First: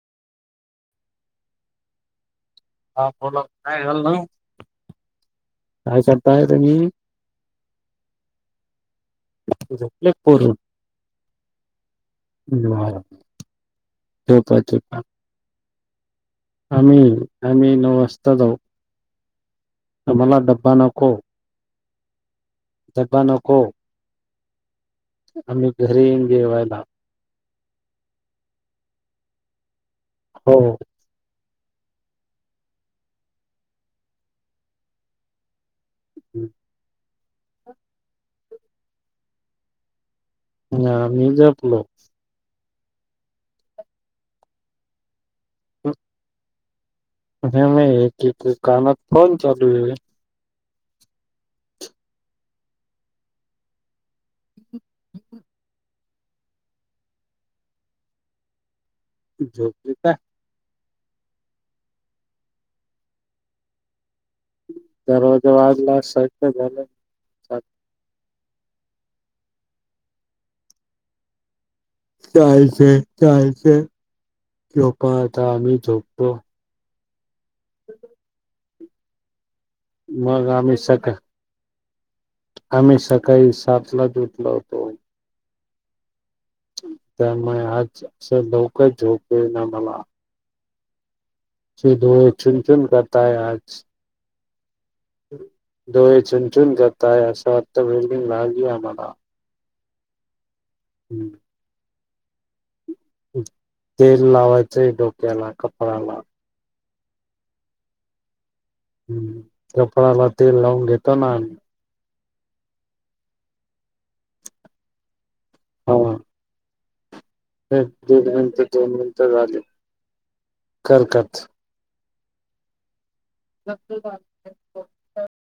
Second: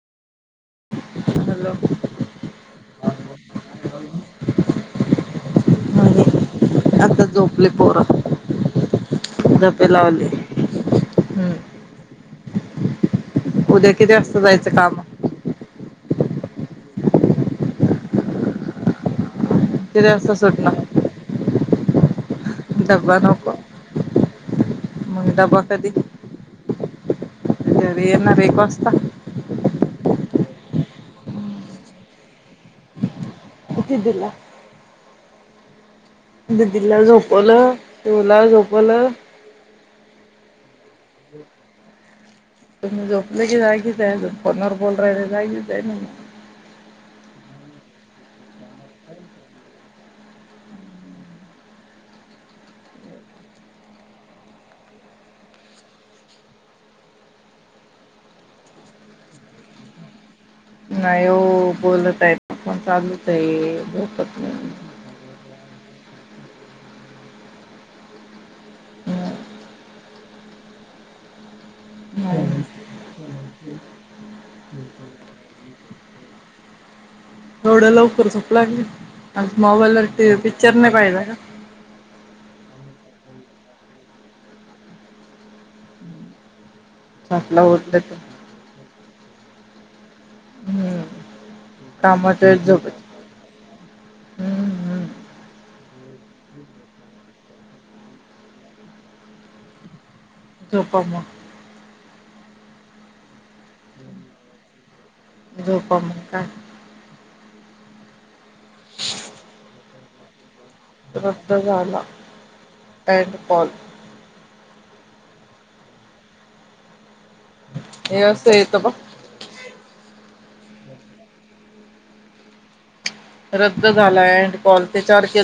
Hello हा कोणंला काय झाल न काय म्हणजे करतायत. आता झोपले पोर झपे झोपले लावले पोरून हूं [inaudible] उद्या किती वात जायचं झोपायचे कामवर आम्ही आम्ही नंबर वाजता जाऊ. किती वाजता तम्हाला डब्बा सुटणार नको. डब्बा नको. मग डब्बा आम्ही कधी घरी येईन जेवायला. घरी येणार एक वाजता. हो. किती दिला? दीदीला झोप ओल पिऊला झोपवल अन आम्ही झोपलो. तुम्ही झोपले की जागीच ये अजून फोनवर बोलु राहले जागीच आहे नं म [unintelligible] एक एक कानात फोन चालू ये. झोपली काय? नाही हो बोलत आहे फोन चालूच ये झोपते ना दररोज वाज लास झाले. नाही [unintelligible] झोपा आता आम्ही झोपतो. एवढं लवकर झोप लागली अ मोबाईल ला टी मग पिक्चर आम्ही नाही सकाळ पाहिला का आम्ही सकाळी सात लाच उठल होतो. त्यामुळे सातला उठलं आज तर असं लवकरच झो ये ना मला हम्म चिदे कामात चुन चुन झोपत करताय आज. हम्म हम्म. डोळे चुणचुन जातय असा आर्थ वेल्डिंग लागली आम्हाला [unintelligible] तेल लावायचंय डो [unintelligible] ह कपडा लात तेल लावून घेतो ना आम्ही. पँड पॉल. हे दोन असं मिनट येतं बघ दोन मिनट झाले. कर कट. रद्द झाला अड कॉल ते चार के